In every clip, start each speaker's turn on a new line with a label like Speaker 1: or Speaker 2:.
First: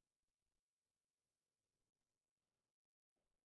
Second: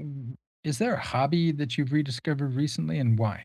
Speaker 1: Mm. Is there a hobby that you've rediscovered recently and why?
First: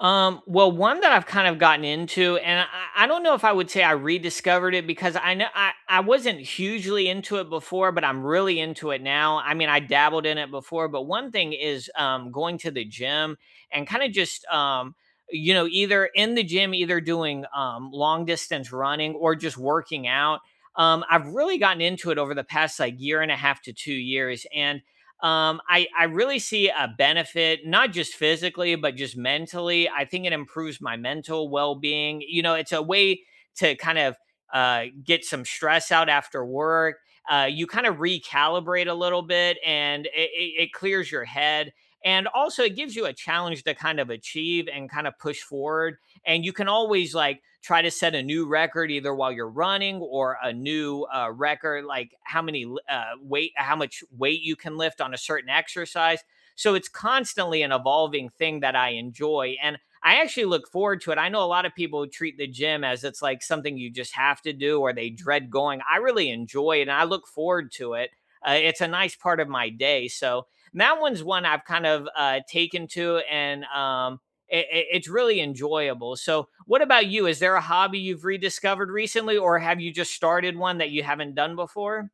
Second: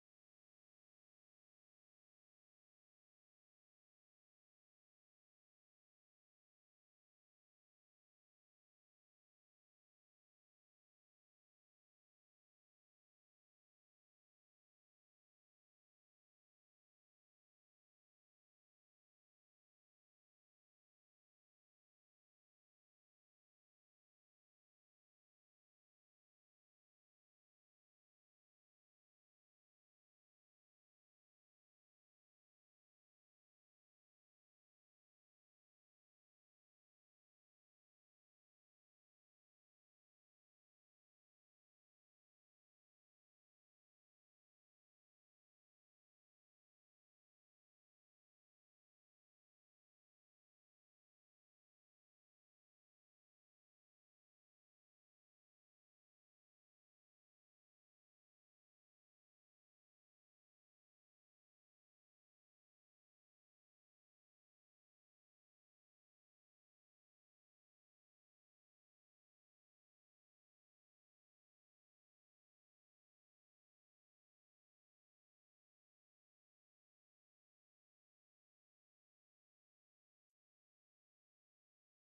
Speaker 2: Well, one that I've kind of gotten into, and I don't know if I would say I rediscovered it because I know I wasn't hugely into it before, but I'm really into it now. I mean, I dabbled in it before, but one thing is going to the gym and kind of just, either in the gym, either doing long distance running or just working out. I've really gotten into it over the past like year and a half to 2 years. And I really see a benefit, not just physically, but just mentally. I think it improves my mental well being. You know, it's a way to kind of get some stress out after work. You kind of recalibrate a little bit, and it clears your head. And also, it gives you a challenge to kind of achieve and kind of push forward, and you can always like try to set a new record either while you're running or a new record like how many weight how much weight you can lift on a certain exercise. So it's constantly an evolving thing that I enjoy, and I actually look forward to it. I know a lot of people treat the gym as it's like something you just have to do, or they dread going. I really enjoy it and I look forward to it. It's a nice part of my day. So that one's one I've kind of taken to, and it's really enjoyable. So, what about you? Is there a hobby you've rediscovered recently, or have you just started one that you haven't done before?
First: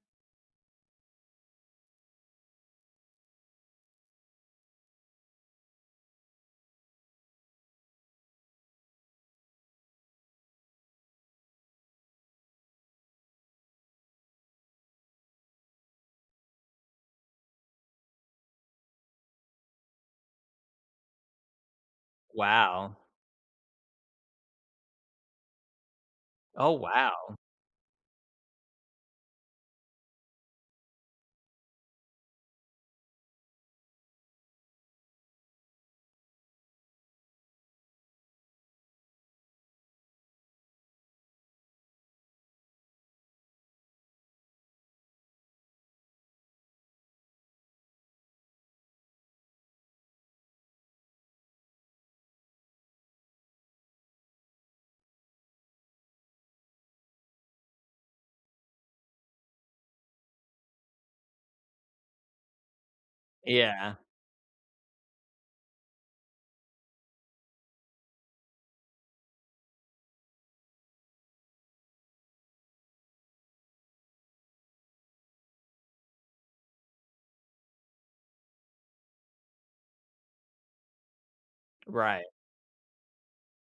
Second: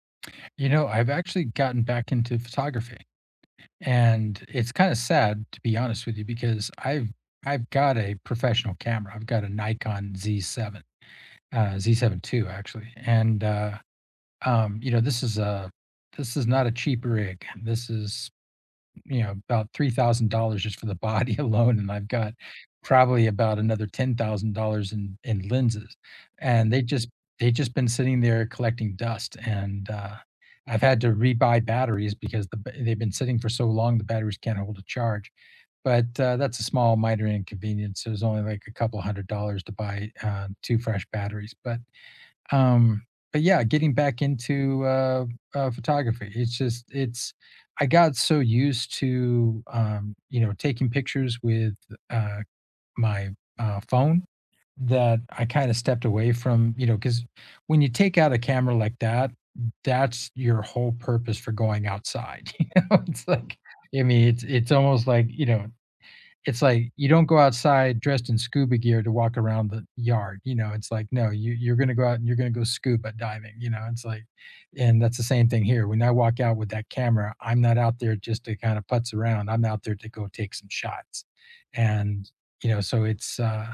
Speaker 1: You know, I've actually gotten back into photography, and it's kind of sad to be honest with you because I've got a professional camera. I've got a Nikon Z7, Z7 II actually. And You know, this is a this is not a cheap rig. This is, about $3,000 just for the body alone, and I've got
Speaker 2: Wow.
Speaker 1: probably about another $10,000 in lenses,
Speaker 2: Oh,
Speaker 1: and they just
Speaker 2: wow.
Speaker 1: they just been sitting there collecting dust, and, I've had to rebuy batteries because they've been sitting for so long, the batteries can't hold a charge. But, that's a small, minor inconvenience. It was only like a couple $100 to buy, 2 fresh batteries, um but yeah, getting back into, photography. It's just, it's I got so used to, taking pictures with, uh my, phone, that I kind of stepped away from, because when you take out a camera like that, that's your whole purpose for going outside. You know, it's like,
Speaker 2: Yeah.
Speaker 1: I mean, it's almost like, you know, it's like, you don't go outside dressed in scuba gear to walk around the yard. You know, it's like, no, you're gonna go out and you're gonna go scuba diving, you know. It's like, and that's the same thing here. When I walk out with that camera, I'm not out there just to kind of putz around. I'm out there to go take some shots.
Speaker 2: Right.
Speaker 1: And, you know, so it's,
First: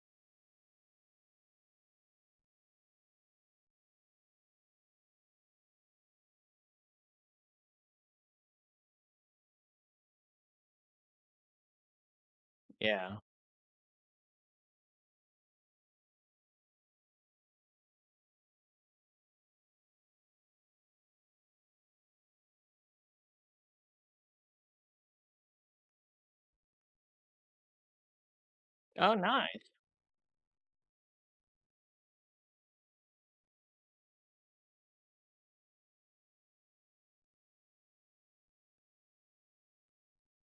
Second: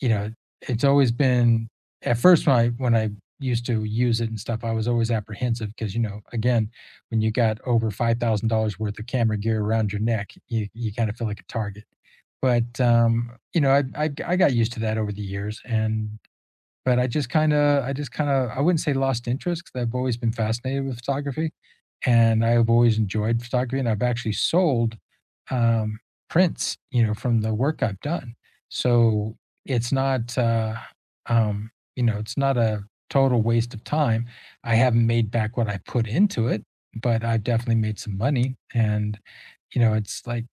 Speaker 1: you know, it's always been, at first when I used to use it and stuff, I was always apprehensive because, you know, again, when you got over $5,000 worth of camera gear around your neck, you kind of feel like a target. But,
Speaker 2: Yeah.
Speaker 1: you know, I got used to that over the years, and but I just kinda, I just kinda I wouldn't say lost interest, because 'cause I've always been fascinated with photography, and I've always enjoyed photography, and I've actually sold, um, prints, you know, from the work I've done.
Speaker 2: Oh,
Speaker 1: So
Speaker 2: nice.
Speaker 1: it's not, you know, it's not a total waste of time. I haven't made back what I put into it, but I've definitely made some money, and you know, it's like,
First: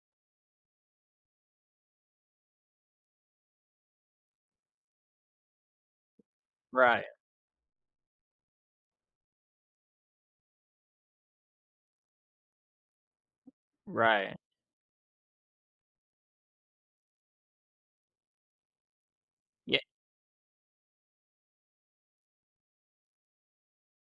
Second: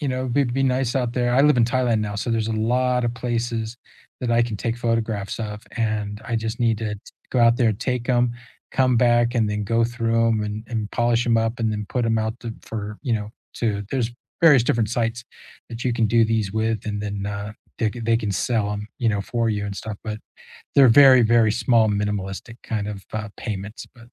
Speaker 1: you know, it'd be nice out there. I live in Thailand now, so there's a lot of places that I can take photographs of, and I just need to
Speaker 2: Right.
Speaker 1: go out there, take them, come back, and then go through them and polish them up, and then put them out to, for, you know, to. There's
Speaker 2: Right.
Speaker 1: various different sites that you can do these with, and then, they they can sell them, you know, for you and
Speaker 2: Yeah.
Speaker 1: stuff. But they're very, very small, minimalistic kind of, payments, but.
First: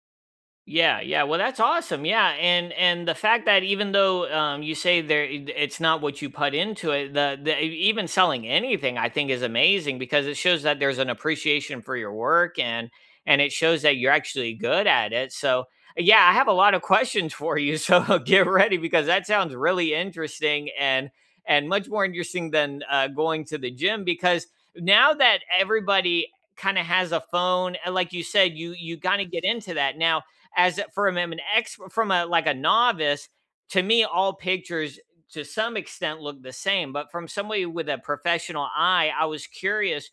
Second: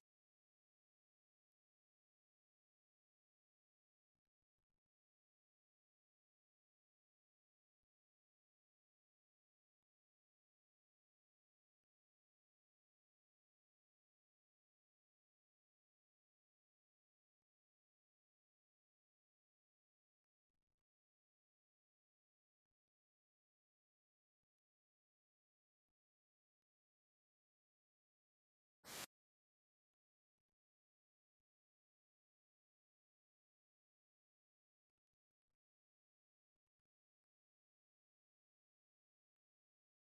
Speaker 2: Yeah, yeah. Well, that's awesome. Yeah, and the fact that even though you say there, it's not what you put into it. Even selling anything, I think, is amazing because it shows that there's an appreciation for your work, and it shows that you're actually good at it. So yeah, I have a lot of questions for you. So get ready because that sounds really interesting, and much more interesting than going to the gym because now that everybody kind of has a phone, and like you said, you kind of get into that now, as from an ex from a like a novice, to me all pictures to some extent look the same, but from somebody with a professional eye. I was curious,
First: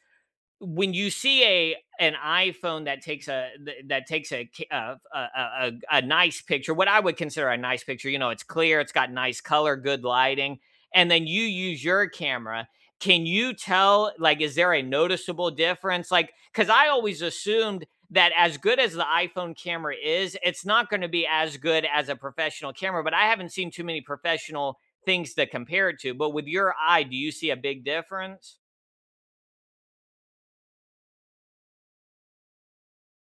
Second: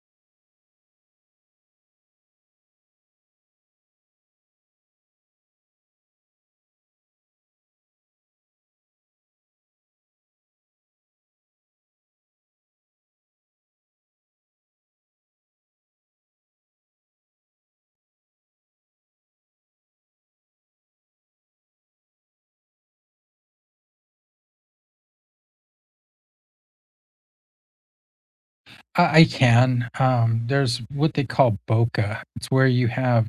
Speaker 2: when you see a an iPhone that takes a uh, a, a a a nice picture, what I would consider a nice picture, you know, it's clear, it's got nice color, good lighting, and then you use your camera. Can you tell? Like, is there a noticeable difference? Like, because I always assumed that as good as the iPhone camera is, it's not going to be as good as a professional camera. But I haven't seen too many professional things to compare it to. But with your eye, do you see a big difference?
Speaker 1: I can. There's what they call bokeh. It's where you have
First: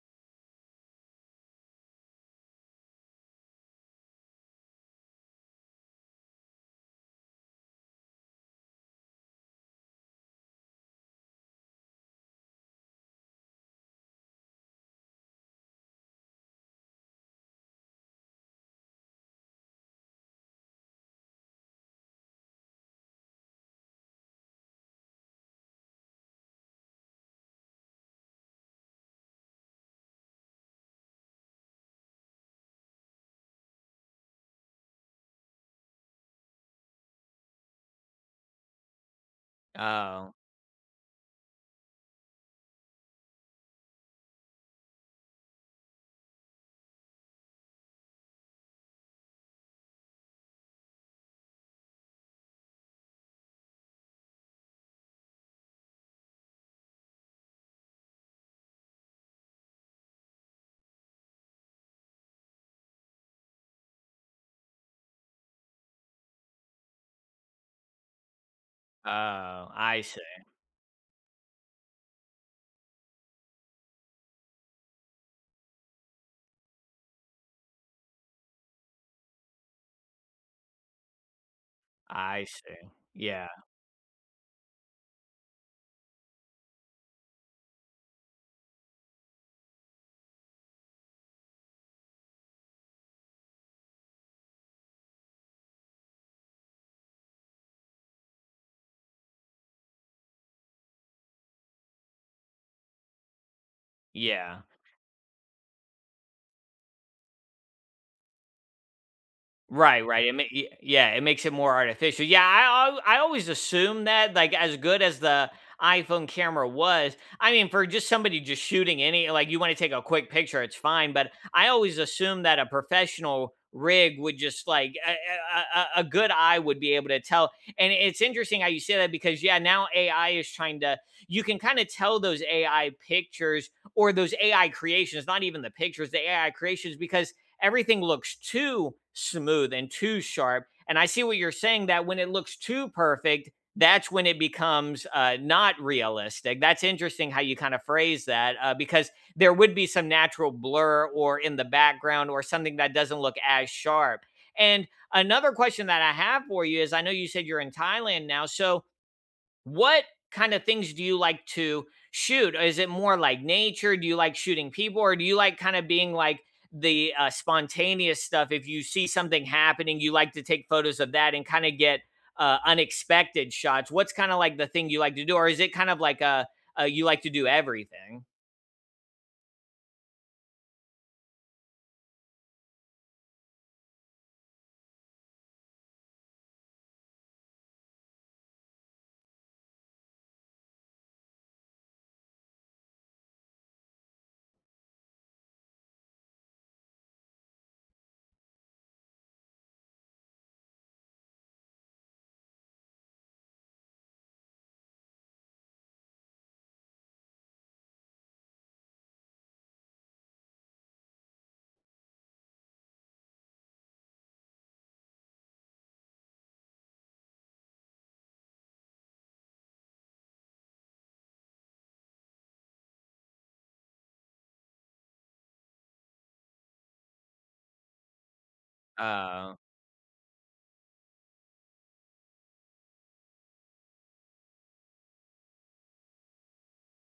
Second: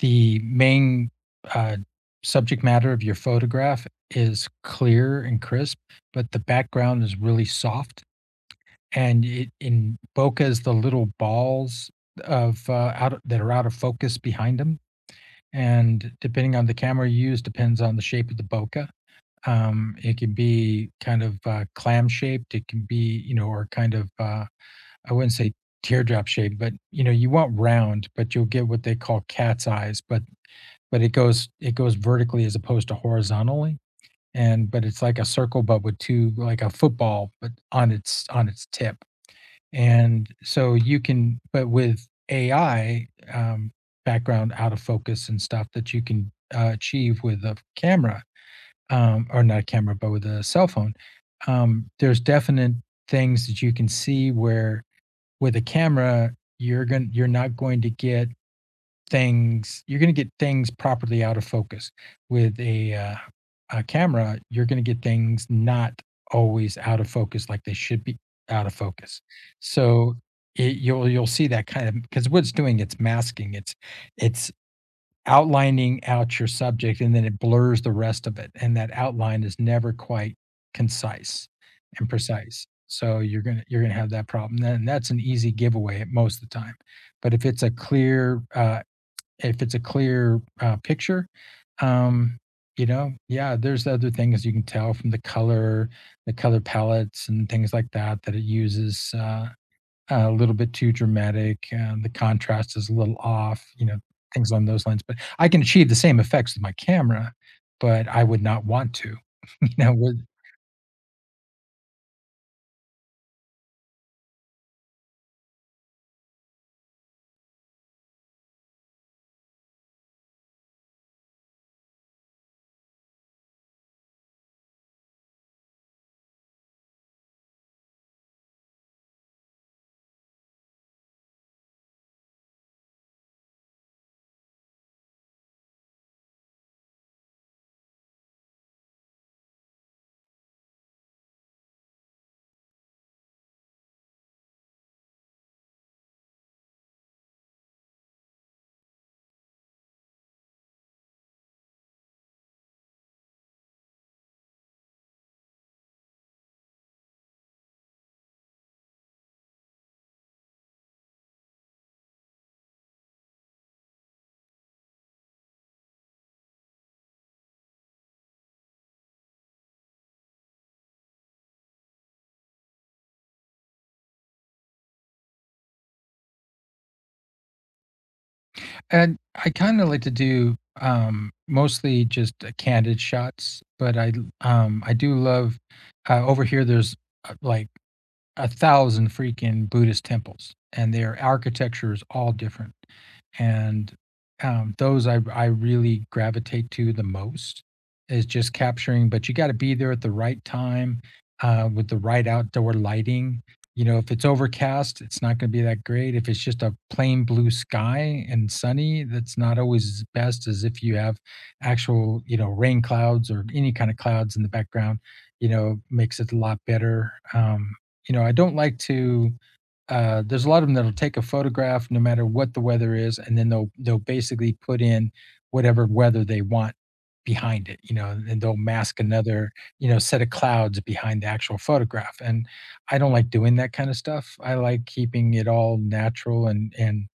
Speaker 1: the main, uh, subject matter of your photograph is clear and crisp, but the background is really soft. And it in bokehs the little balls of, that are out of focus behind them. And depending on the camera you use, depends on the shape of the bokeh. It can be kind of, clam shaped. It can be, you know, or kind of, I wouldn't say teardrop shape, but you know, you want round, but you'll get what they call cat's eyes. But it goes vertically as opposed to horizontally. And but it's like a circle, but with two, like a football, but on its, on its tip. And
Speaker 2: Oh.
Speaker 1: so you can, but with AI, background out of focus and stuff that you can, achieve with a camera, or not a camera, but with a cell phone. Um, there's definite things that you can see where with a camera you're not going to get things, you're going to get things properly out of focus with a, camera, you're going to get things not always out of focus like they should be out of focus,
Speaker 2: Oh, I
Speaker 1: so
Speaker 2: see.
Speaker 1: it, you'll see that kind of, because what it's doing, it's masking, it's outlining out your subject, and then it blurs the rest of it, and that outline is never quite concise and
Speaker 2: I
Speaker 1: precise,
Speaker 2: see.
Speaker 1: so you're
Speaker 2: Yeah.
Speaker 1: gonna you're gonna have that problem, then that's an easy giveaway at most of the time. But if it's a clear, picture, um, you know, yeah, there's other things you can tell from the color palettes and things like that, that it uses, a little bit too dramatic, and the contrast is a little off, you know, things
Speaker 2: Yeah.
Speaker 1: along those lines, but I can achieve the same effects with my camera, but I would not want to, you know,
Speaker 2: Right,
Speaker 1: with,
Speaker 2: right. It ma y Yeah, it makes it more artificial. Yeah, I always assume that, like, as good as the iPhone camera was, I mean, for just somebody just shooting any, like, you wanna take a quick picture, it's fine, but I always assume that a professional rig would just, like, a good eye would be able to tell, and it's interesting how you say that because, yeah, now AI is trying to, you can kinda tell those AI pictures or those AI creations, not even the pictures, the AI creations, because everything looks too smooth and too sharp. And I see what you're saying that when it looks too perfect, that's when it becomes not realistic. That's interesting how you kind of phrase that because there would be some natural blur or in the background or something that doesn't look as sharp. And another question that I have for you is I know you said you're in Thailand now. So, what kind of things do you like to shoot? Is it more like nature? Do you like shooting people, or do you like kind of being like the spontaneous stuff? If you see something happening, you like to take photos of that and kind of get unexpected shots. What's kind of like the thing you like to do, or is it kind of like a you like to do everything?
Speaker 1: and I kinda like to do, mostly just, candid shots, but I, I do love, over here, there's, like a thousand freaking Buddhist temples, and their architecture is all different. And those I really gravitate to the most, is just capturing. But you got to be there at the right time, with the right outdoor lighting. You know, if it's overcast, it's not going to be that great. If it's just a plain blue sky and sunny, that's not always as best as if you have actual, you know, rain clouds or any kind of clouds in the background. You know, makes it a lot better. You know, I don't like to. There's a lot of them that'll take a photograph no matter what the weather is, and then they'll basically put in whatever weather they want behind it, you know, and they'll mask another,
Speaker 2: Uh
Speaker 1: you know, set of clouds behind the actual photograph. And I don't like doing that kind of stuff. I like keeping it all natural, and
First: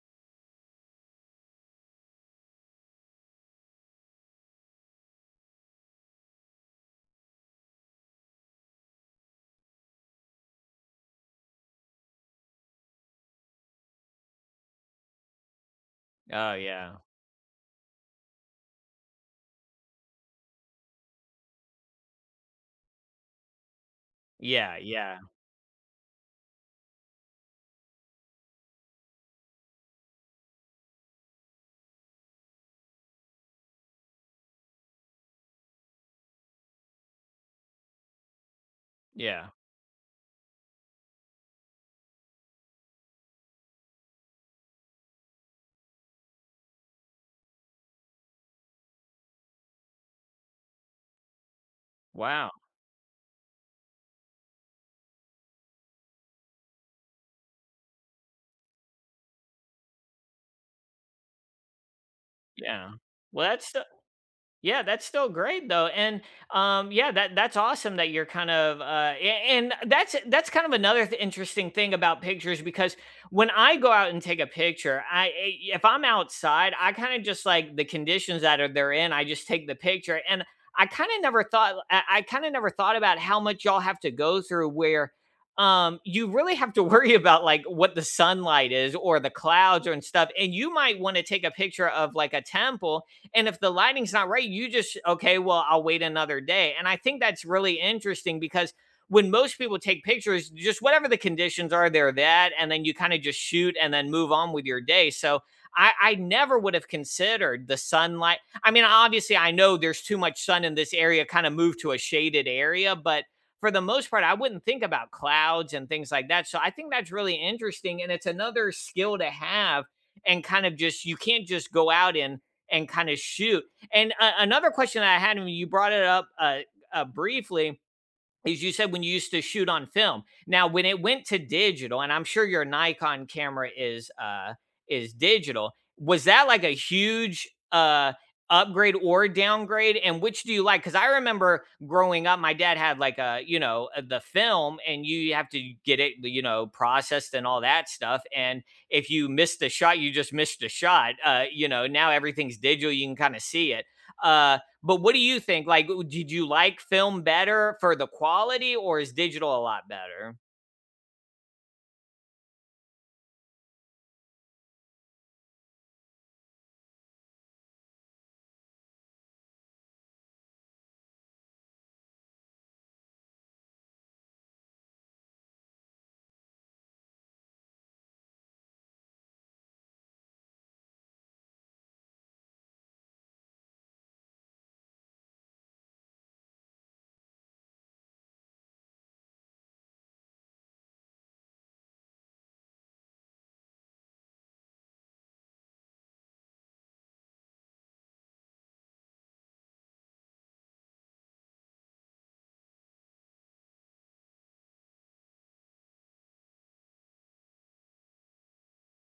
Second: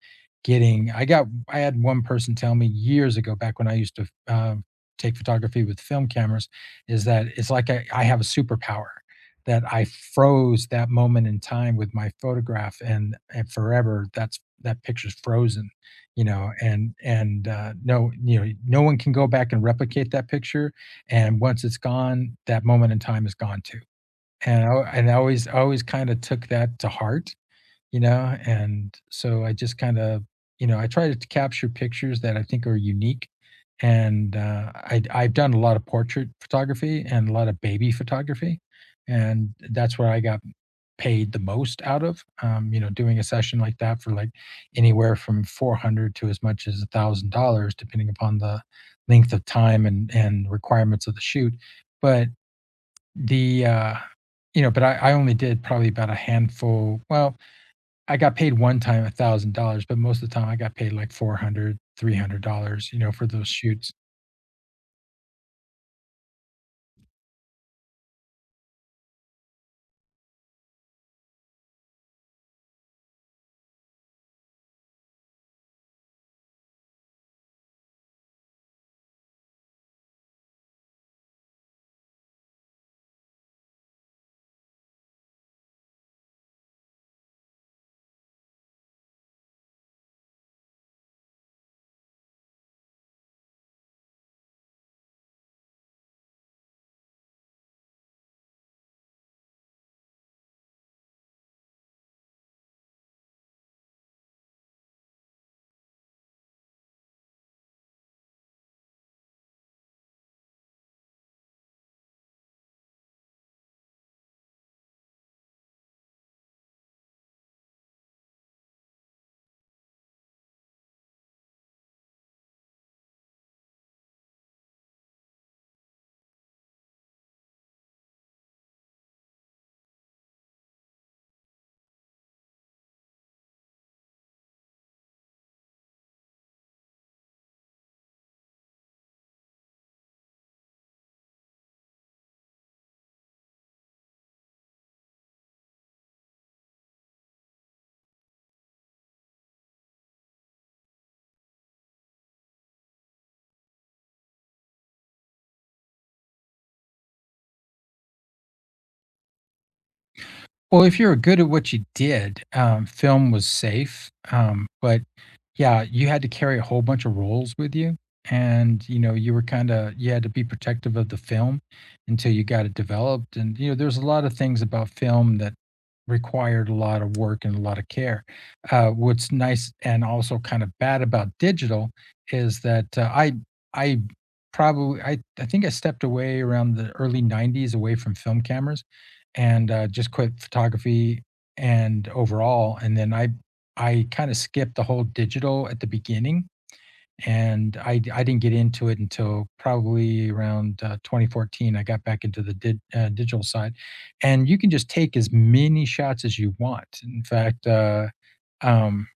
Speaker 1: getting. I had one person tell me years ago back when I used to, take photography with film cameras, is that it's like I have a superpower that I froze that moment in time with my photograph, and forever that's that picture's frozen, you know,
Speaker 2: oh yeah,
Speaker 1: no, you know, no one can go back and replicate that picture, and once it's gone, that moment in time is gone too, and I
Speaker 2: yeah,
Speaker 1: and I
Speaker 2: yeah,
Speaker 1: always, always kinda took that to heart, you know, and so I just kind of, you know, I try to capture pictures that I think are unique. And I've done a lot of portrait photography and a lot of baby photography.
Speaker 2: yeah.
Speaker 1: And that's where I got paid the most out of, you know, doing a session like that for like anywhere from 400 to as much as $1,000, depending upon the length of time and requirements of the shoot. But
Speaker 2: Wow,
Speaker 1: the, you know, but I only did probably about a handful. Well, I got paid one time $1,000, but most of the time I got paid like 400, $300
Speaker 2: yeah.
Speaker 1: you know, for those
Speaker 2: Well, that's.
Speaker 1: shoots.
Speaker 2: Yeah, that's still great though, and yeah, that that's awesome that you're kind of, and that's kind of another interesting thing about pictures because when I go out and take a picture, if I'm outside, I kind of just like the conditions that are they're in, I just take the picture, and I kind of never thought, I kind of never thought about how much y'all have to go through where you really have to worry about like what the sunlight is or the clouds or and stuff, and you might want to take a picture of like a temple, and if the lighting's not right, you just, okay, well, I'll wait another day. And I think that's really interesting because when most people take pictures, just whatever the conditions are, they're that. And then you kind of just shoot and then move on with your day. So I never would have considered the sunlight. I mean, obviously, I know there's too much sun in this area, kind of move to a shaded area, but for the most part, I wouldn't think about clouds and things like that. So I think that's really interesting. And it's another skill to have, and kind of just, you can't just go out and kind of shoot. And another question that I had, and you brought it up briefly, as you said, when you used to shoot on film. Now, when it went to digital, and I'm sure your Nikon camera is digital, was that like a huge upgrade or downgrade? And which do you like? Because I remember growing up, my dad had like a, you know, the film, and you have to get it, you know, processed and all that stuff. And if you missed the shot, you just missed the shot. You know, now everything's digital; you can kind of see it. Uh, but what do you think? Like, did you like film better for the quality, or is digital a lot better?
Speaker 1: Well, if you were good at what you did, film was safe, but yeah, you had to carry a whole bunch of rolls with you, and, you know, you were kinda, you had to be protective of the film until you got it developed, and, you know, there's a lot of things about film that required a lot of work and a lot of care. What's nice and also kind of bad about digital is that, I probably I think I stepped away around the early '90s away from film cameras and, just quit photography and overall, and then I kind of skipped the whole digital at the beginning, and I didn't get into it until probably around, 2014. I got back into the digital side, and you can just take as many shots as you want. In fact, um,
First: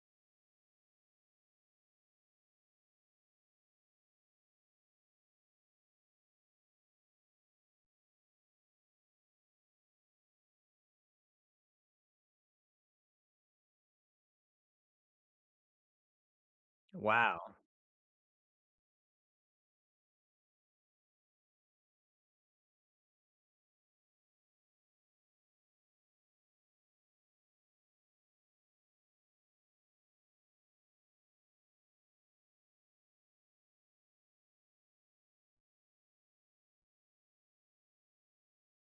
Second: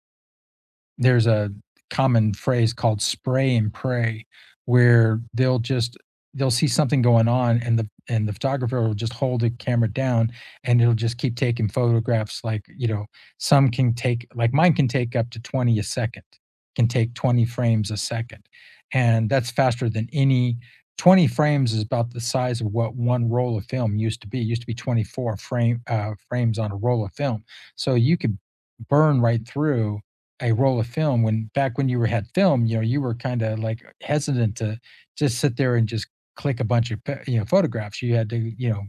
Speaker 1: there's a common phrase called spray and pray, where they'll see something going on, and the photographer will just hold the camera down, and it'll just keep taking photographs like, you know, some can take like mine can take up to 20 a second, can take 20
Speaker 2: Wow.
Speaker 1: frames a second. And that's faster than any. 20 frames is about the size of what one roll of film used to be. It used to be 24 frame, frames on a roll of film. So you could burn right through a roll of film when, back when you were had film, you know, you were kinda, like, hesitant to just sit there and just click a bunch of pi you know, photographs. You had to, you know,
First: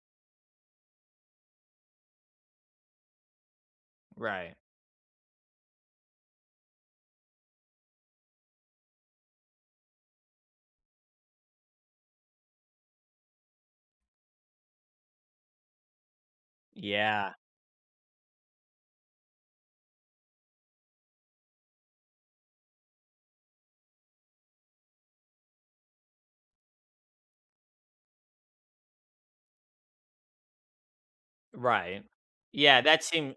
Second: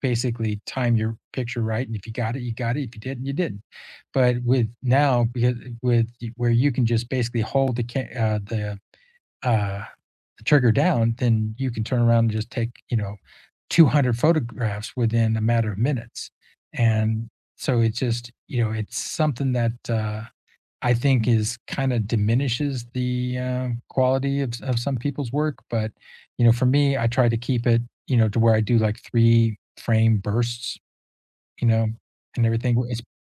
Speaker 1: basically time your picture right, and if you got it, you got it. If you didn't, you didn't. But
Speaker 2: Right.
Speaker 1: with now, because with where you can just basically hold the uh, the trigger down, then you can turn around and just take, you know, 200 photographs within a matter of minutes. And
Speaker 2: Yeah.
Speaker 1: so it's just, you know, it's something that, I think is kind of diminishes the, quality of of some people's work. But you know, for me, I try to keep it, you know, to where I do like three frame bursts, you know,
Speaker 2: Right.
Speaker 1: and
Speaker 2: Yeah,
Speaker 1: everything. It's,
Speaker 2: that seems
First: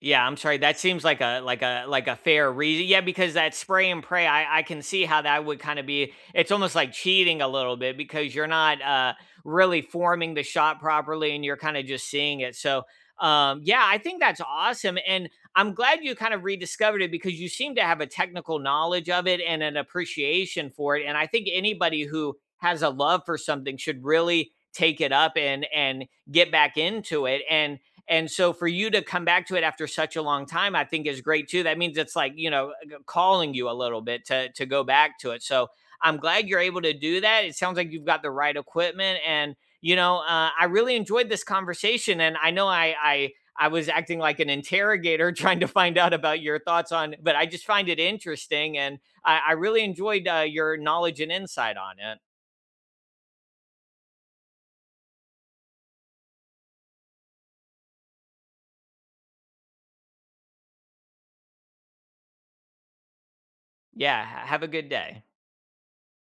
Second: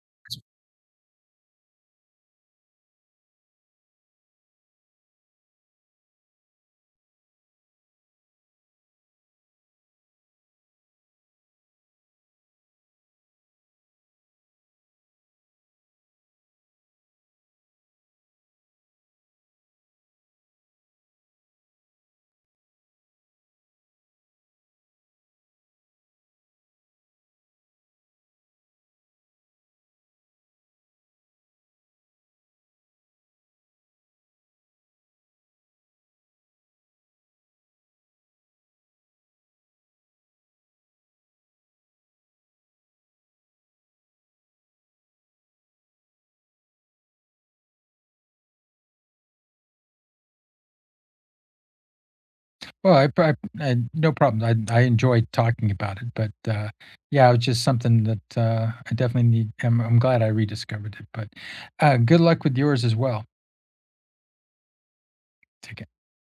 Speaker 2: Yeah, I'm sorry. That seems like a fair reason. Yeah, because that spray and pray, I can see how that would kind of be. It's almost like cheating a little bit because you're not really forming the shot properly and you're kind of just seeing it. So, yeah, I think that's awesome, and I'm glad you kind of rediscovered it because you seem to have a technical knowledge of it and an appreciation for it. And I think anybody who has a love for something should really take it up and get back into it, and so for you to come back to it after such a long time, I think is great too. That means it's like, you know, calling you a little bit to go back to it. So I'm glad you're able to do that. It sounds like you've got the right equipment, and you know, I really enjoyed this conversation, and I know I was acting like an interrogator trying to find out about your thoughts on, but I just find it interesting, and I really enjoyed your knowledge and insight on it.
Speaker 1: well, I no problem. I enjoy talking about it, but yeah, it's just something that, I definitely need. I'm glad I rediscovered it. But good luck with yours as well.
Speaker 2: Yeah, have a good day.
Speaker 1: Take care.